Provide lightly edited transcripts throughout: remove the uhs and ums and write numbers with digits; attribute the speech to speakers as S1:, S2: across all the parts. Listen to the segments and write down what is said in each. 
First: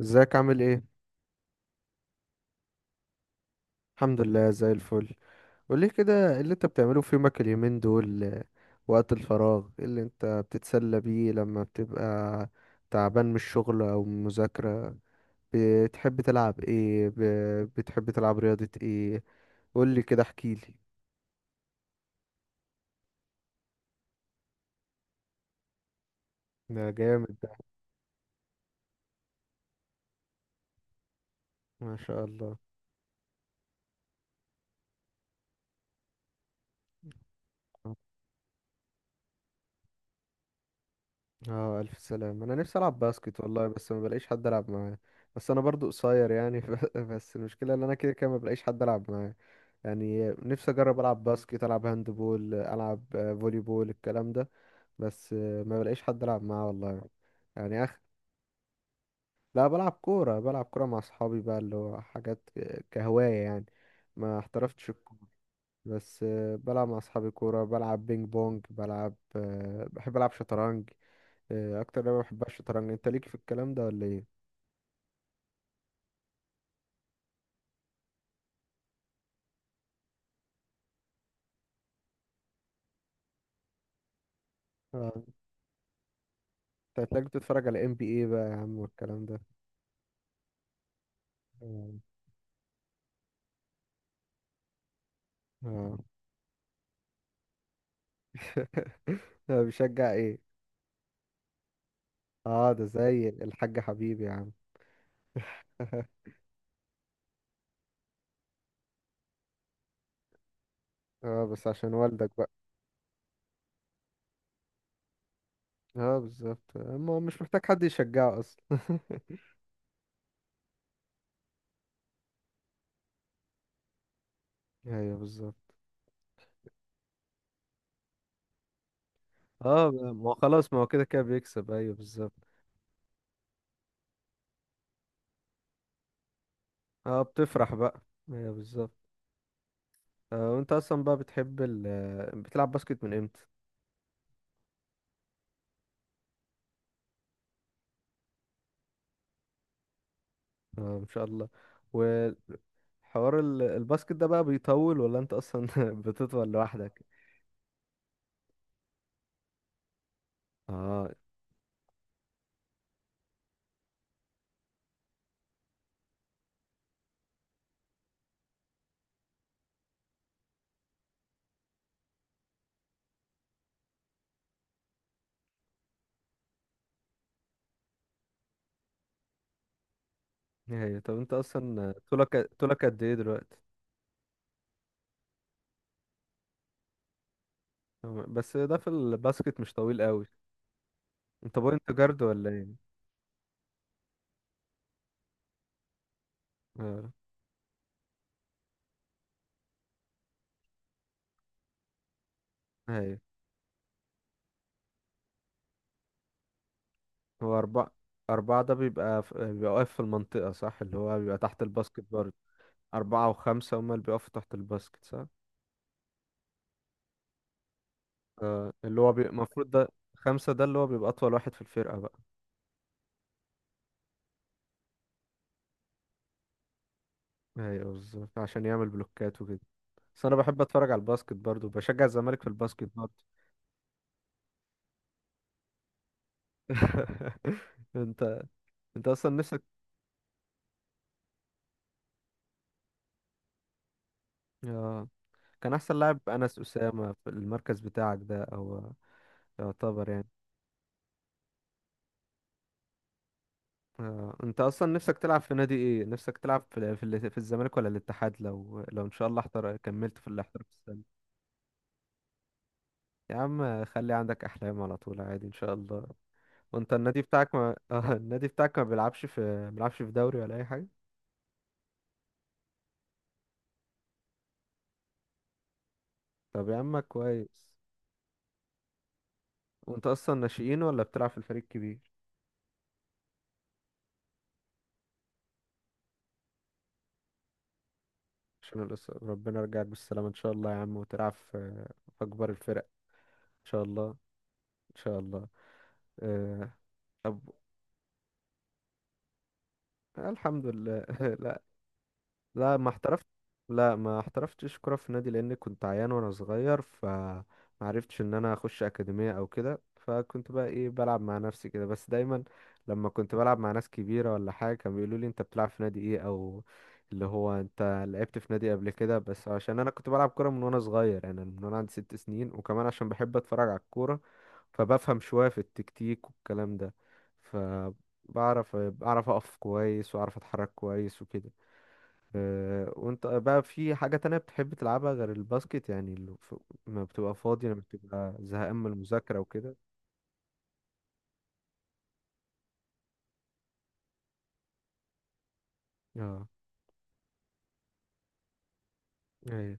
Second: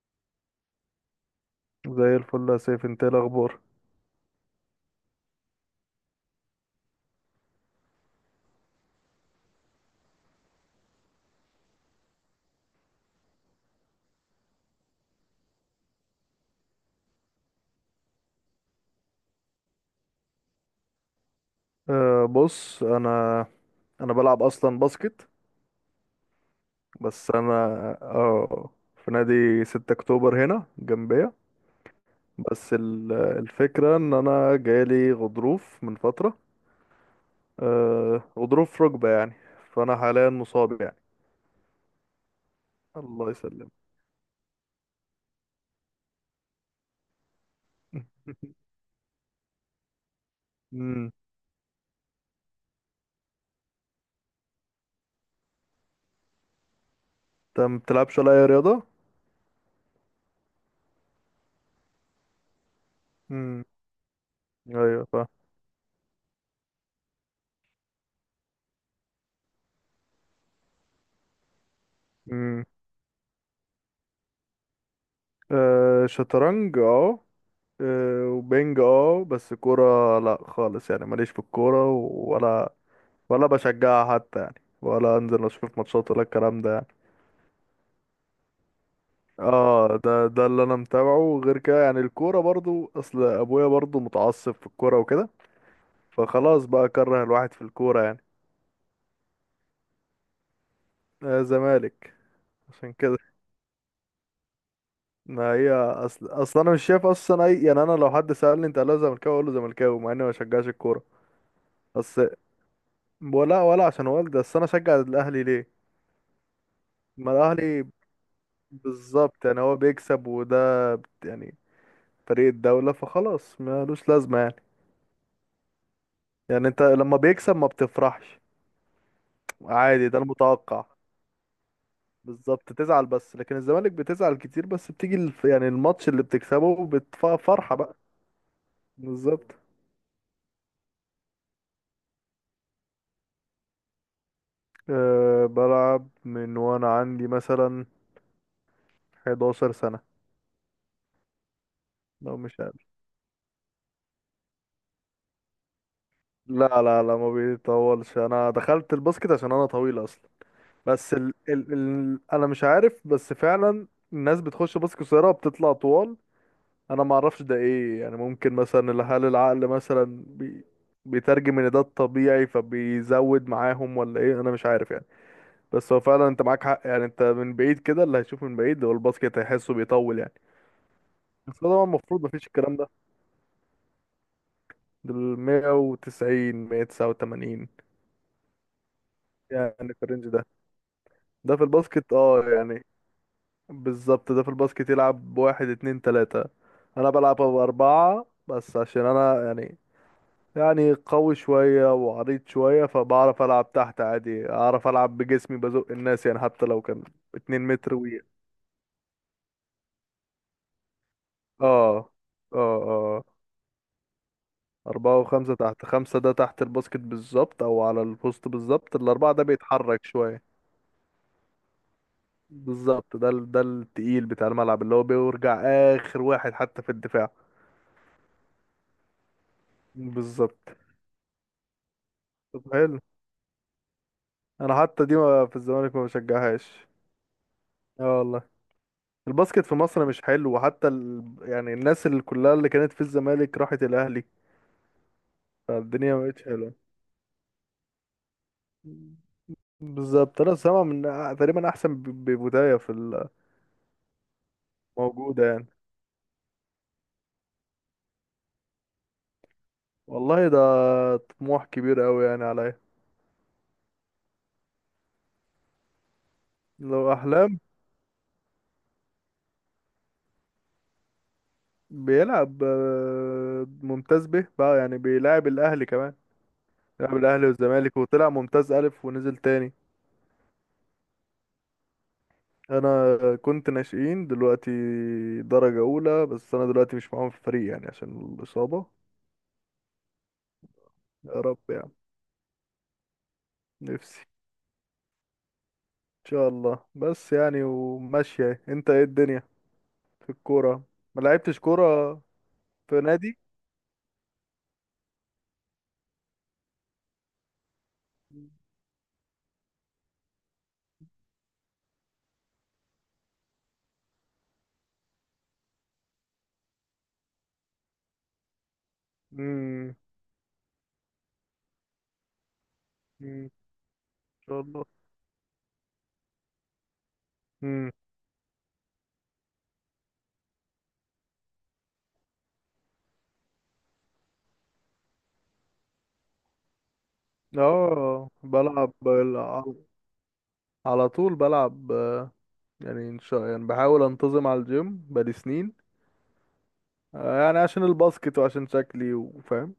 S1: ازيك عامل ايه؟
S2: زي الفل يا سيف، انت ايه الاخبار؟
S1: الحمد لله زي الفل. قولي كده، ايه اللي انت بتعمله في يومك اليومين دول؟ وقت الفراغ ايه اللي انت بتتسلى بيه لما بتبقى تعبان من الشغل او من المذاكرة؟ بتحب تلعب ايه؟ بتحب تلعب رياضة ايه؟ قولي كده، احكيلي.
S2: بص انا بلعب اصلا باسكت.
S1: ده جامد
S2: بس
S1: ده.
S2: انا اه في نادي 6 اكتوبر هنا جنبية.
S1: ما شاء الله.
S2: بس الفكرة ان انا جالي غضروف من فترة. غضروف في ركبة يعني. فانا حاليا مصاب يعني.
S1: اه الف سلام، انا نفسي العب
S2: الله
S1: باسكت والله
S2: يسلم.
S1: بس ما بلاقيش حد العب معاه. بس انا برضو قصير يعني. بس المشكلة ان انا كده كده ما بلاقيش حد العب معاه، يعني نفسي اجرب
S2: امم.
S1: العب باسكت، العب هاند بول، العب فولي بول، الكلام ده. بس ما بلاقيش حد العب معاه والله.
S2: انت ما
S1: يعني اخ.
S2: بتلعبش ولا اي رياضة؟
S1: لا بلعب كوره، بلعب كوره مع اصحابي بقى، اللي هو حاجات كهوايه يعني.
S2: امم.
S1: ما احترفتش
S2: ايوه،
S1: الكورة،
S2: فاهم.
S1: بس بلعب مع اصحابي كوره، بلعب بينج بونج، بلعب بحب العب شطرنج. اكتر لعبه بحبها
S2: امم.
S1: الشطرنج، انت ليك في الكلام ده ولا ايه؟
S2: شطرنج، اه. وبنج، بس كورة لا خالص يعني، ماليش في الكورة ولا بشجعها حتى يعني، ولا
S1: انت
S2: انزل اشوف ماتشات ولا الكلام ده يعني.
S1: هتلاقيك بتتفرج على ام بي اي بقى يا عم والكلام ده.
S2: اه ده اللي انا متابعه غير كده
S1: آه.
S2: يعني، الكورة برضو، اصل ابويا برضو متعصب في الكورة وكده،
S1: آه.
S2: فخلاص بقى كره الواحد في الكورة يعني.
S1: بشجع ايه؟
S2: آه، زمالك.
S1: اه ده
S2: عشان كده،
S1: زي الحاج حبيبي يا عم.
S2: ما هي اصل انا مش شايف اصلا اي يعني، انا لو حد سألني انت اهلاوي ولا زملكاوي اقول له زملكاوي، مع اني ما بشجعش الكورة.
S1: اه بس عشان
S2: بس
S1: والدك بقى.
S2: ولا عشان والدي، بس انا اشجع الاهلي ليه؟
S1: اه بالظبط، ما هو
S2: ما
S1: مش محتاج حد
S2: الاهلي
S1: يشجعه اصلا.
S2: بالظبط يعني، هو بيكسب، يعني فريق الدولة، فخلاص ملوش لازمة يعني.
S1: ايوه بالظبط.
S2: يعني انت لما بيكسب ما بتفرحش،
S1: اه
S2: عادي ده
S1: ما هو خلاص، ما
S2: المتوقع.
S1: هو كده كده بيكسب. ايوه بالظبط.
S2: بالظبط تزعل، بس لكن الزمالك بتزعل كتير، بس بتيجي يعني الماتش اللي بتكسبه
S1: اه بتفرح
S2: بتفرحة بقى.
S1: بقى. ايوه بالظبط.
S2: بالظبط.
S1: آه وانت اصلا بقى بتحب ال آه، بتلعب باسكت من امتى؟
S2: بلعب من وانا عندي مثلا 11 سنة،
S1: اه ان شاء الله. وحوار
S2: لو مش أقل.
S1: الباسكت ده بقى بيطول، ولا انت اصلا بتطول
S2: لا لا
S1: لوحدك؟
S2: لا، ما بيطولش، انا دخلت الباسكت عشان انا طويل اصلا.
S1: اه،
S2: بس انا مش عارف، بس فعلا الناس بتخش بس قصيره بتطلع طوال. انا ما اعرفش ده ايه يعني، ممكن مثلا هل العقل مثلا بيترجم ان ده الطبيعي فبيزود معاهم ولا ايه، انا مش عارف يعني. بس هو فعلا انت معاك حق يعني، انت من بعيد كده اللي هيشوف من بعيد هو الباسكت هيحسه بيطول يعني.
S1: ايوه طب انت
S2: بس طبعا
S1: اصلا
S2: المفروض مفيش
S1: طولك،
S2: الكلام
S1: طولك
S2: ده.
S1: قد ايه دلوقتي؟
S2: دول 190، 189
S1: بس ده في الباسكت مش
S2: يعني،
S1: طويل
S2: في
S1: قوي.
S2: الرينج ده. ده
S1: انت
S2: في
S1: بوينت
S2: الباسكت،
S1: جارد ولا
S2: يعني.
S1: ايه؟
S2: بالظبط، ده في الباسكت يلعب بواحد اتنين تلاتة. انا
S1: اه
S2: بلعب بأربعة بس عشان انا يعني، يعني قوي شوية وعريض شوية،
S1: ايوه.
S2: فبعرف العب تحت عادي، اعرف العب بجسمي بزق الناس يعني، حتى لو كان
S1: هو
S2: اتنين
S1: أربعة،
S2: متر و...
S1: أربعة ده بيبقى بيبقى واقف في المنطقة صح؟ اللي هو بيبقى تحت الباسكت
S2: اه،
S1: برضه.
S2: اه، اه.
S1: أربعة وخمسة هما اللي بيقفوا تحت الباسكت
S2: أربعة
S1: صح؟
S2: وخمسة تحت، خمسة ده تحت الباسكت بالظبط أو على البوست
S1: اه
S2: بالظبط،
S1: اللي هو
S2: الأربعة ده
S1: المفروض ده،
S2: بيتحرك شوية.
S1: خمسة ده اللي هو بيبقى أطول واحد في الفرقة بقى.
S2: بالظبط، ده التقيل بتاع الملعب، اللي هو بيرجع آخر واحد حتى في الدفاع.
S1: ايوه بالظبط، عشان يعمل بلوكات وكده. بس أنا بحب
S2: بالظبط.
S1: أتفرج على الباسكت برضه، بشجع الزمالك في
S2: طب
S1: الباسكت
S2: حلو.
S1: برضه.
S2: انا حتى دي في الزمالك ما بشجعهاش. اه
S1: انت،
S2: والله،
S1: انت اصلا نفسك.
S2: الباسكت في مصر مش حلو، وحتى يعني الناس اللي كلها اللي كانت في الزمالك راحت الاهلي،
S1: اه كان احسن
S2: فالدنيا
S1: لاعب
S2: ما بقتش
S1: انس
S2: حلوه.
S1: اسامه في المركز بتاعك ده، او يعتبر يعني.
S2: بالظبط. انا سامع من تقريبا احسن ببدايه في
S1: انت اصلا نفسك تلعب
S2: الموجوده
S1: في
S2: يعني.
S1: نادي ايه؟ نفسك تلعب في في الزمالك ولا الاتحاد، لو ان شاء الله كملت في
S2: والله ده
S1: الاحتراف السنة.
S2: طموح كبير قوي يعني عليا.
S1: يا عم خلي عندك احلام على طول، عادي ان شاء الله. وانت
S2: لو
S1: النادي
S2: احلام،
S1: بتاعك ما النادي بتاعك ما بيلعبش في، ما بيلعبش في دوري ولا اي حاجة؟
S2: بيلعب ممتاز به بقى يعني، بيلعب الاهلي كمان،
S1: طب يا عم
S2: بيلعب الاهلي
S1: كويس.
S2: والزمالك، وطلع ممتاز الف ونزل تاني.
S1: وانت اصلا ناشئين ولا بتلعب في الفريق الكبير؟
S2: انا كنت ناشئين، دلوقتي درجة اولى، بس انا دلوقتي مش معاهم في الفريق يعني عشان الاصابة.
S1: عشان ربنا يرجعك بالسلامة ان شاء الله يا عم، وتلعب
S2: يا
S1: في
S2: رب يعني.
S1: في اكبر الفرق ان شاء الله.
S2: نفسي.
S1: ان شاء الله.
S2: ان شاء
S1: آه،
S2: الله بس
S1: طب.
S2: يعني، وماشية انت، ايه الدنيا في
S1: الحمد
S2: الكورة؟
S1: لله.
S2: ما لعبتش كورة
S1: لا ما
S2: في
S1: احترفت.
S2: نادي.
S1: لا ما احترفتش كرة في نادي، لان كنت عيان وانا صغير فما عرفتش ان انا اخش اكاديمية او كده، فكنت بقى ايه بلعب مع نفسي كده بس، دايما لما كنت بلعب مع ناس كبيرة ولا حاجة كانوا بيقولوا لي انت بتلعب في نادي ايه، او اللي هو انت لعبت في نادي قبل كده، بس عشان انا
S2: امم.
S1: كنت بلعب كورة من وانا صغير، انا من وانا عندي ست سنين، وكمان عشان بحب
S2: أمم، ان
S1: اتفرج على الكورة،
S2: شاء الله.
S1: فبفهم شوية في التكتيك والكلام ده،
S2: امم.
S1: فبعرف اقف كويس واعرف اتحرك كويس وكده. وانت بقى في حاجة تانية بتحب تلعبها غير الباسكت، يعني اللي ما بتبقى فاضي لما
S2: اه،
S1: بتبقى زهقان من المذاكرة وكده؟
S2: على طول بلعب. آه، يعني ان شاء يعني بحاول انتظم على الجيم بقالي سنين.
S1: اه،
S2: يعني عشان الباسكت وعشان شكلي وفاهم،
S1: ايوه.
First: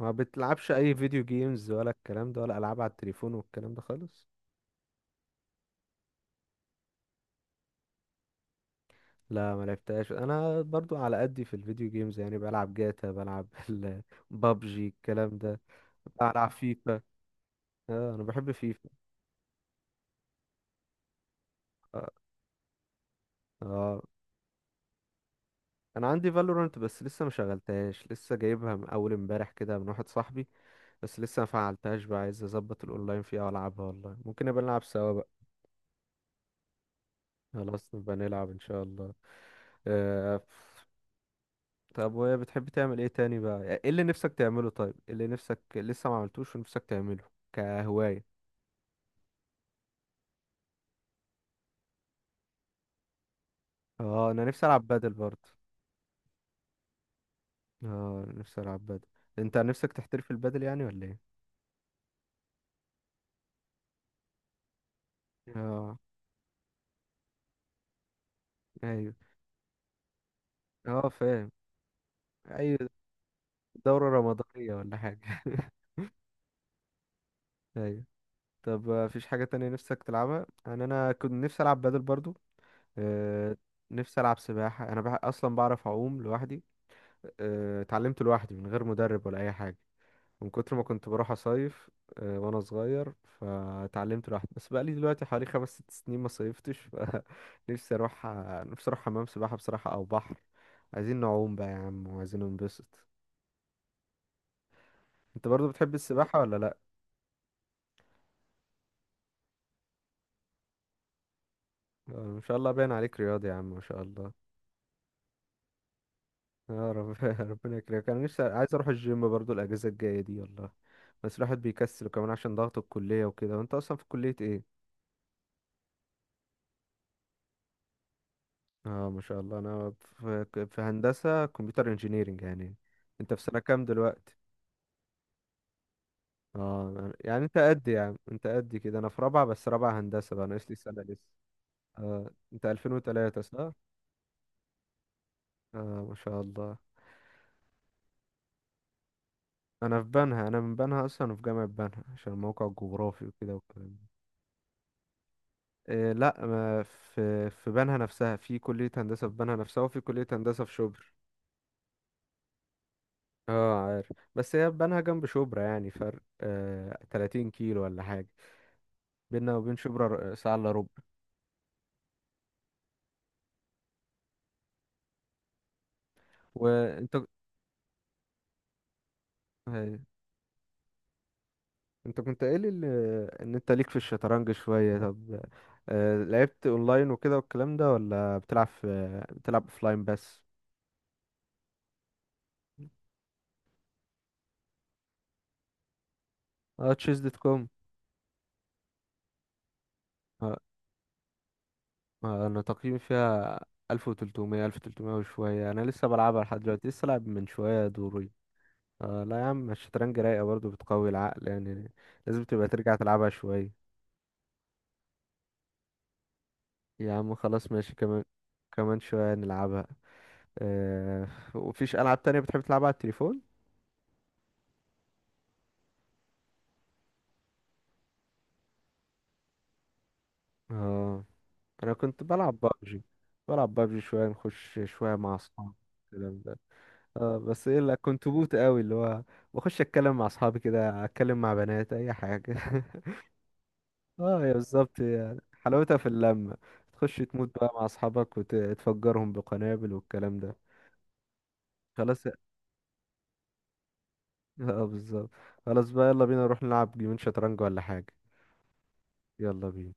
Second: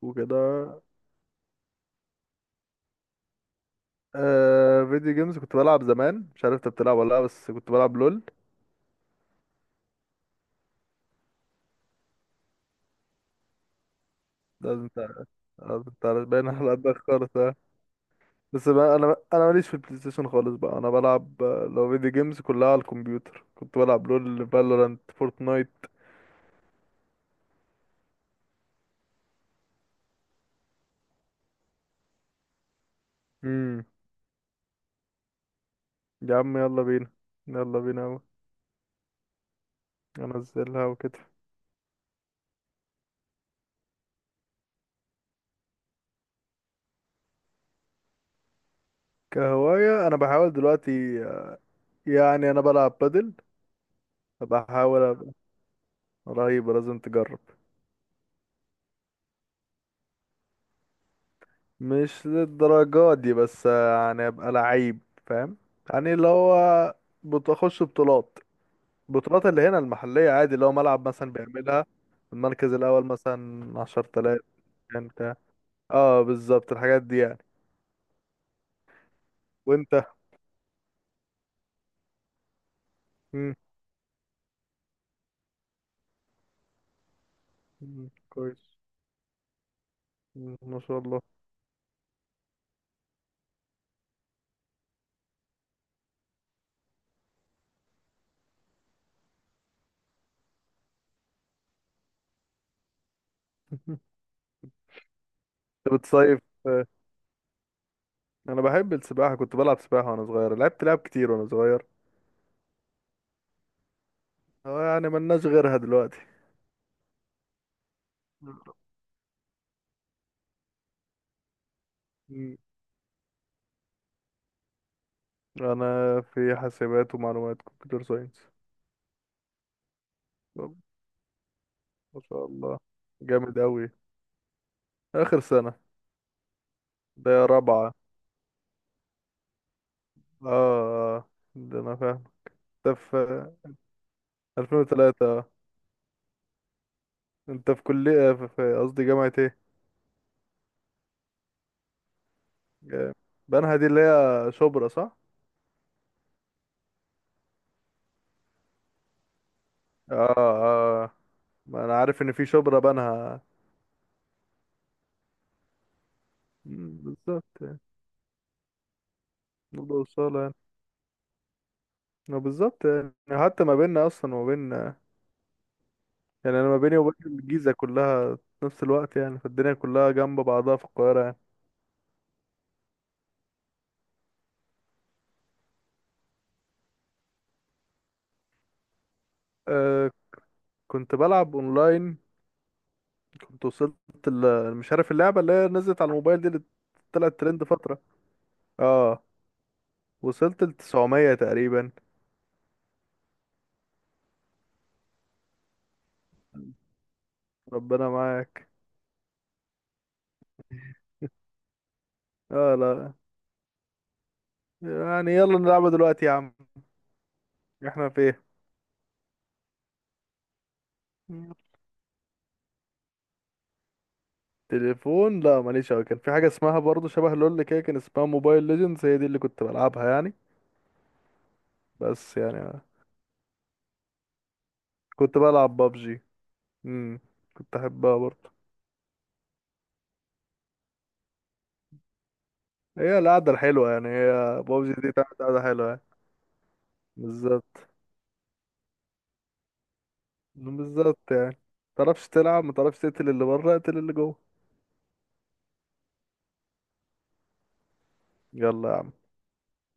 S1: ما
S2: وكده.
S1: بتلعبش اي فيديو جيمز ولا الكلام ده، ولا العاب على التليفون والكلام ده خالص؟
S2: فيديو جيمز كنت بلعب زمان، مش عارف انت بتلعب ولا لا، بس كنت بلعب لول.
S1: لا ما لعبتهاش، انا برضو على قدي في الفيديو جيمز يعني، بلعب جاتا، بلعب
S2: ده
S1: بابجي،
S2: انت،
S1: الكلام ده.
S2: انت باين
S1: بلعب
S2: على قدك
S1: فيفا.
S2: خالص، آه.
S1: اه انا بحب
S2: بس
S1: فيفا.
S2: بقى انا ماليش في البلاي ستيشن خالص بقى، انا بلعب لو
S1: اه,
S2: فيديو جيمز كلها على الكمبيوتر، كنت
S1: آه.
S2: بلعب لول فالورانت فورتنايت.
S1: انا عندي فالورانت بس لسه ما شغلتهاش، لسه جايبها من اول امبارح كده من واحد صاحبي، بس لسه ما فعلتهاش بقى، عايز اظبط الاونلاين فيها
S2: امم.
S1: والعبها، والله ممكن نبقى نلعب سوا بقى.
S2: يا عم يلا بينا، يلا
S1: خلاص
S2: بينا
S1: نبقى
S2: أوي.
S1: نلعب ان شاء الله. آه...
S2: انزلها وكده.
S1: طب وهي بتحب تعمل ايه تاني بقى؟ يعني ايه اللي نفسك تعمله؟ طيب إيه اللي نفسك لسه ما عملتوش ونفسك تعمله كهواية؟
S2: كهواية، انا بحاول دلوقتي يعني انا بلعب بادل،
S1: اه انا نفسي العب
S2: بحاول
S1: بادل
S2: ابقى
S1: برضه.
S2: رهيب، لازم تجرب.
S1: اه نفسي العب بادل. انت نفسك تحترف البادل يعني ولا ايه؟
S2: مش للدرجة دي بس يعني ابقى لعيب، فاهم؟
S1: اه.
S2: يعني اللي هو بتخش بطولات،
S1: ايوه.
S2: بطولات اللي هنا المحلية عادي، اللي هو
S1: اه
S2: ملعب مثلا
S1: فاهم.
S2: بيعملها المركز
S1: ايوه
S2: الأول مثلا عشر
S1: دورة
S2: تلاف
S1: رمضانية ولا
S2: كان بتاع،
S1: حاجة.
S2: اه، بالظبط الحاجات دي يعني.
S1: ايوه. طب مفيش حاجة تانية
S2: وانت.
S1: نفسك تلعبها؟ انا كنت نفسي العب بادل برضو.
S2: مم.
S1: آه، نفسي ألعب سباحة. أصلا بعرف أعوم لوحدي،
S2: مم،
S1: اتعلمت لوحدي من
S2: كويس.
S1: غير مدرب ولا أي حاجة، من
S2: مم،
S1: كتر
S2: ما
S1: ما
S2: شاء
S1: كنت
S2: الله.
S1: بروح أصيف وأنا صغير، فاتعلمت لوحدي، بس بقالي دلوقتي حوالي خمس ست سنين ما صيفتش. فنفسي أروح، نفسي أروح حمام سباحة بصراحة أو بحر، عايزين نعوم بقى يا عم وعايزين ننبسط. أنت برضو بتحب
S2: انت
S1: السباحة
S2: بتصيف؟
S1: ولا لأ؟
S2: آه، انا بحب السباحة، كنت بلعب سباحة وانا صغير، لعبت لعب كتير وانا صغير.
S1: ما شاء الله باين عليك رياضي يا عم، ما شاء الله.
S2: اه يعني، ملناش غيرها دلوقتي.
S1: يا رب. ربنا يكرمك. أنا نفسي عايز أروح الجيم برضو الأجازة الجاية دي والله، بس الواحد بيكسل كمان عشان
S2: مم.
S1: ضغط الكلية وكده. وانت اصلا في كلية ايه؟
S2: انا في حاسبات ومعلومات، كمبيوتر ساينس.
S1: اه ما شاء الله. انا في, في هندسة كمبيوتر،
S2: ما
S1: انجينيرينج
S2: شاء
S1: يعني.
S2: الله،
S1: انت في سنة
S2: جامد
S1: كام
S2: أوي.
S1: دلوقتي؟
S2: آخر سنة.
S1: اه يعني
S2: ده
S1: انت قد،
S2: رابعة.
S1: يعني انت قد كده، انا في رابعة، بس رابعة هندسة بقى،
S2: آه،
S1: ناقص لي سنة
S2: آه،
S1: لسه.
S2: آه. ده أنا فاهم.
S1: آه انت
S2: أنت في
S1: 2003 صح؟
S2: 2003، آه.
S1: اه ما شاء الله.
S2: أنت في كلية في قصدي جامعة إيه؟
S1: انا في بنها، انا من بنها اصلا، في جامعة بنها عشان الموقع
S2: جا-
S1: الجغرافي وكده
S2: بنها دي
S1: والكلام
S2: اللي
S1: ده.
S2: هي شبرا، صح؟
S1: آه لا، ما في في بنها نفسها، في كلية هندسة في بنها نفسها، وفي كلية
S2: آه،
S1: هندسة في شبرا.
S2: آه، ما أنا عارف إن في شبرا بنها.
S1: اه عارف، بس هي بنها جنب شبرا يعني، فرق
S2: مم،
S1: آه
S2: بالظبط
S1: 30
S2: يعني.
S1: كيلو ولا حاجة، بيننا وبين
S2: برضه
S1: شبرا
S2: وصالة
S1: ساعة
S2: يعني.
S1: الا ربع.
S2: ما بالظبط يعني، حتى ما بيننا أصلا وما بين، يعني أنا ما بيني
S1: وانت،
S2: وبين الجيزة كلها في نفس الوقت يعني، فالدنيا
S1: آه،
S2: كلها جنب بعضها في القاهرة يعني.
S1: انت كنت قايل ان انت ليك في الشطرنج شوية. طب آه لعبت اونلاين وكده والكلام ده، ولا بتلعب في بتلعب اوفلاين
S2: آه
S1: بس؟
S2: كنت بلعب أونلاين، كنت وصلت مش عارف اللعبة اللي هي نزلت على الموبايل دي اللي
S1: اه تشيز دوت
S2: طلعت
S1: كوم.
S2: ترند فترة. اه،
S1: آه،
S2: وصلت ل 900 تقريبا.
S1: انا تقييمي فيها 1300، وشوية، انا لسه بلعبها لحد دلوقتي، لسه لعب من شوية
S2: ربنا
S1: دور.
S2: معاك.
S1: آه لا يا عم، الشطرنج رايقة برضه، بتقوي العقل يعني، لازم تبقى
S2: اه
S1: ترجع
S2: لا
S1: تلعبها شوية.
S2: يعني، يلا نلعبها دلوقتي يا عم،
S1: يا عم خلاص ماشي،
S2: احنا في
S1: كمان،
S2: ايه.
S1: كمان شوية نلعبها. آه وفيش ألعاب تانية بتحب تلعبها على التليفون؟
S2: تليفون لا، ماليش اوي، كان في حاجة اسمها برضه شبه لول كده، كان اسمها موبايل ليجندز، هي دي اللي كنت بلعبها يعني.
S1: اه أنا كنت
S2: بس
S1: بلعب
S2: يعني
S1: بابجي، بلعب بابجي شوية نخش شوية مع
S2: كنت
S1: أصحابي،
S2: بلعب بابجي.
S1: الكلام ده.
S2: امم.
S1: اه بس
S2: كنت
S1: ايه، لا
S2: احبها
S1: كنت
S2: برضه،
S1: بوت قوي، اللي هو بخش اتكلم مع اصحابي كده، اتكلم مع بنات، اي حاجه.
S2: هي القعدة الحلوة يعني، هي
S1: اه يا
S2: بابجي
S1: بالظبط
S2: دي بتاعت
S1: يعني،
S2: قعدة حلوة
S1: حلاوتها
S2: يعني.
S1: في اللمه، تخش تموت بقى مع
S2: بالظبط.
S1: اصحابك وتفجرهم بقنابل والكلام ده.
S2: بالظبط يعني،
S1: خلاص.
S2: متعرفش تلعب متعرفش تقتل اللي بره اقتل اللي جوه.
S1: اه بالظبط. خلاص بقى، يلا بينا نروح نلعب جيمين شطرنج ولا حاجة.
S2: يلا يا عم.
S1: يلا بينا.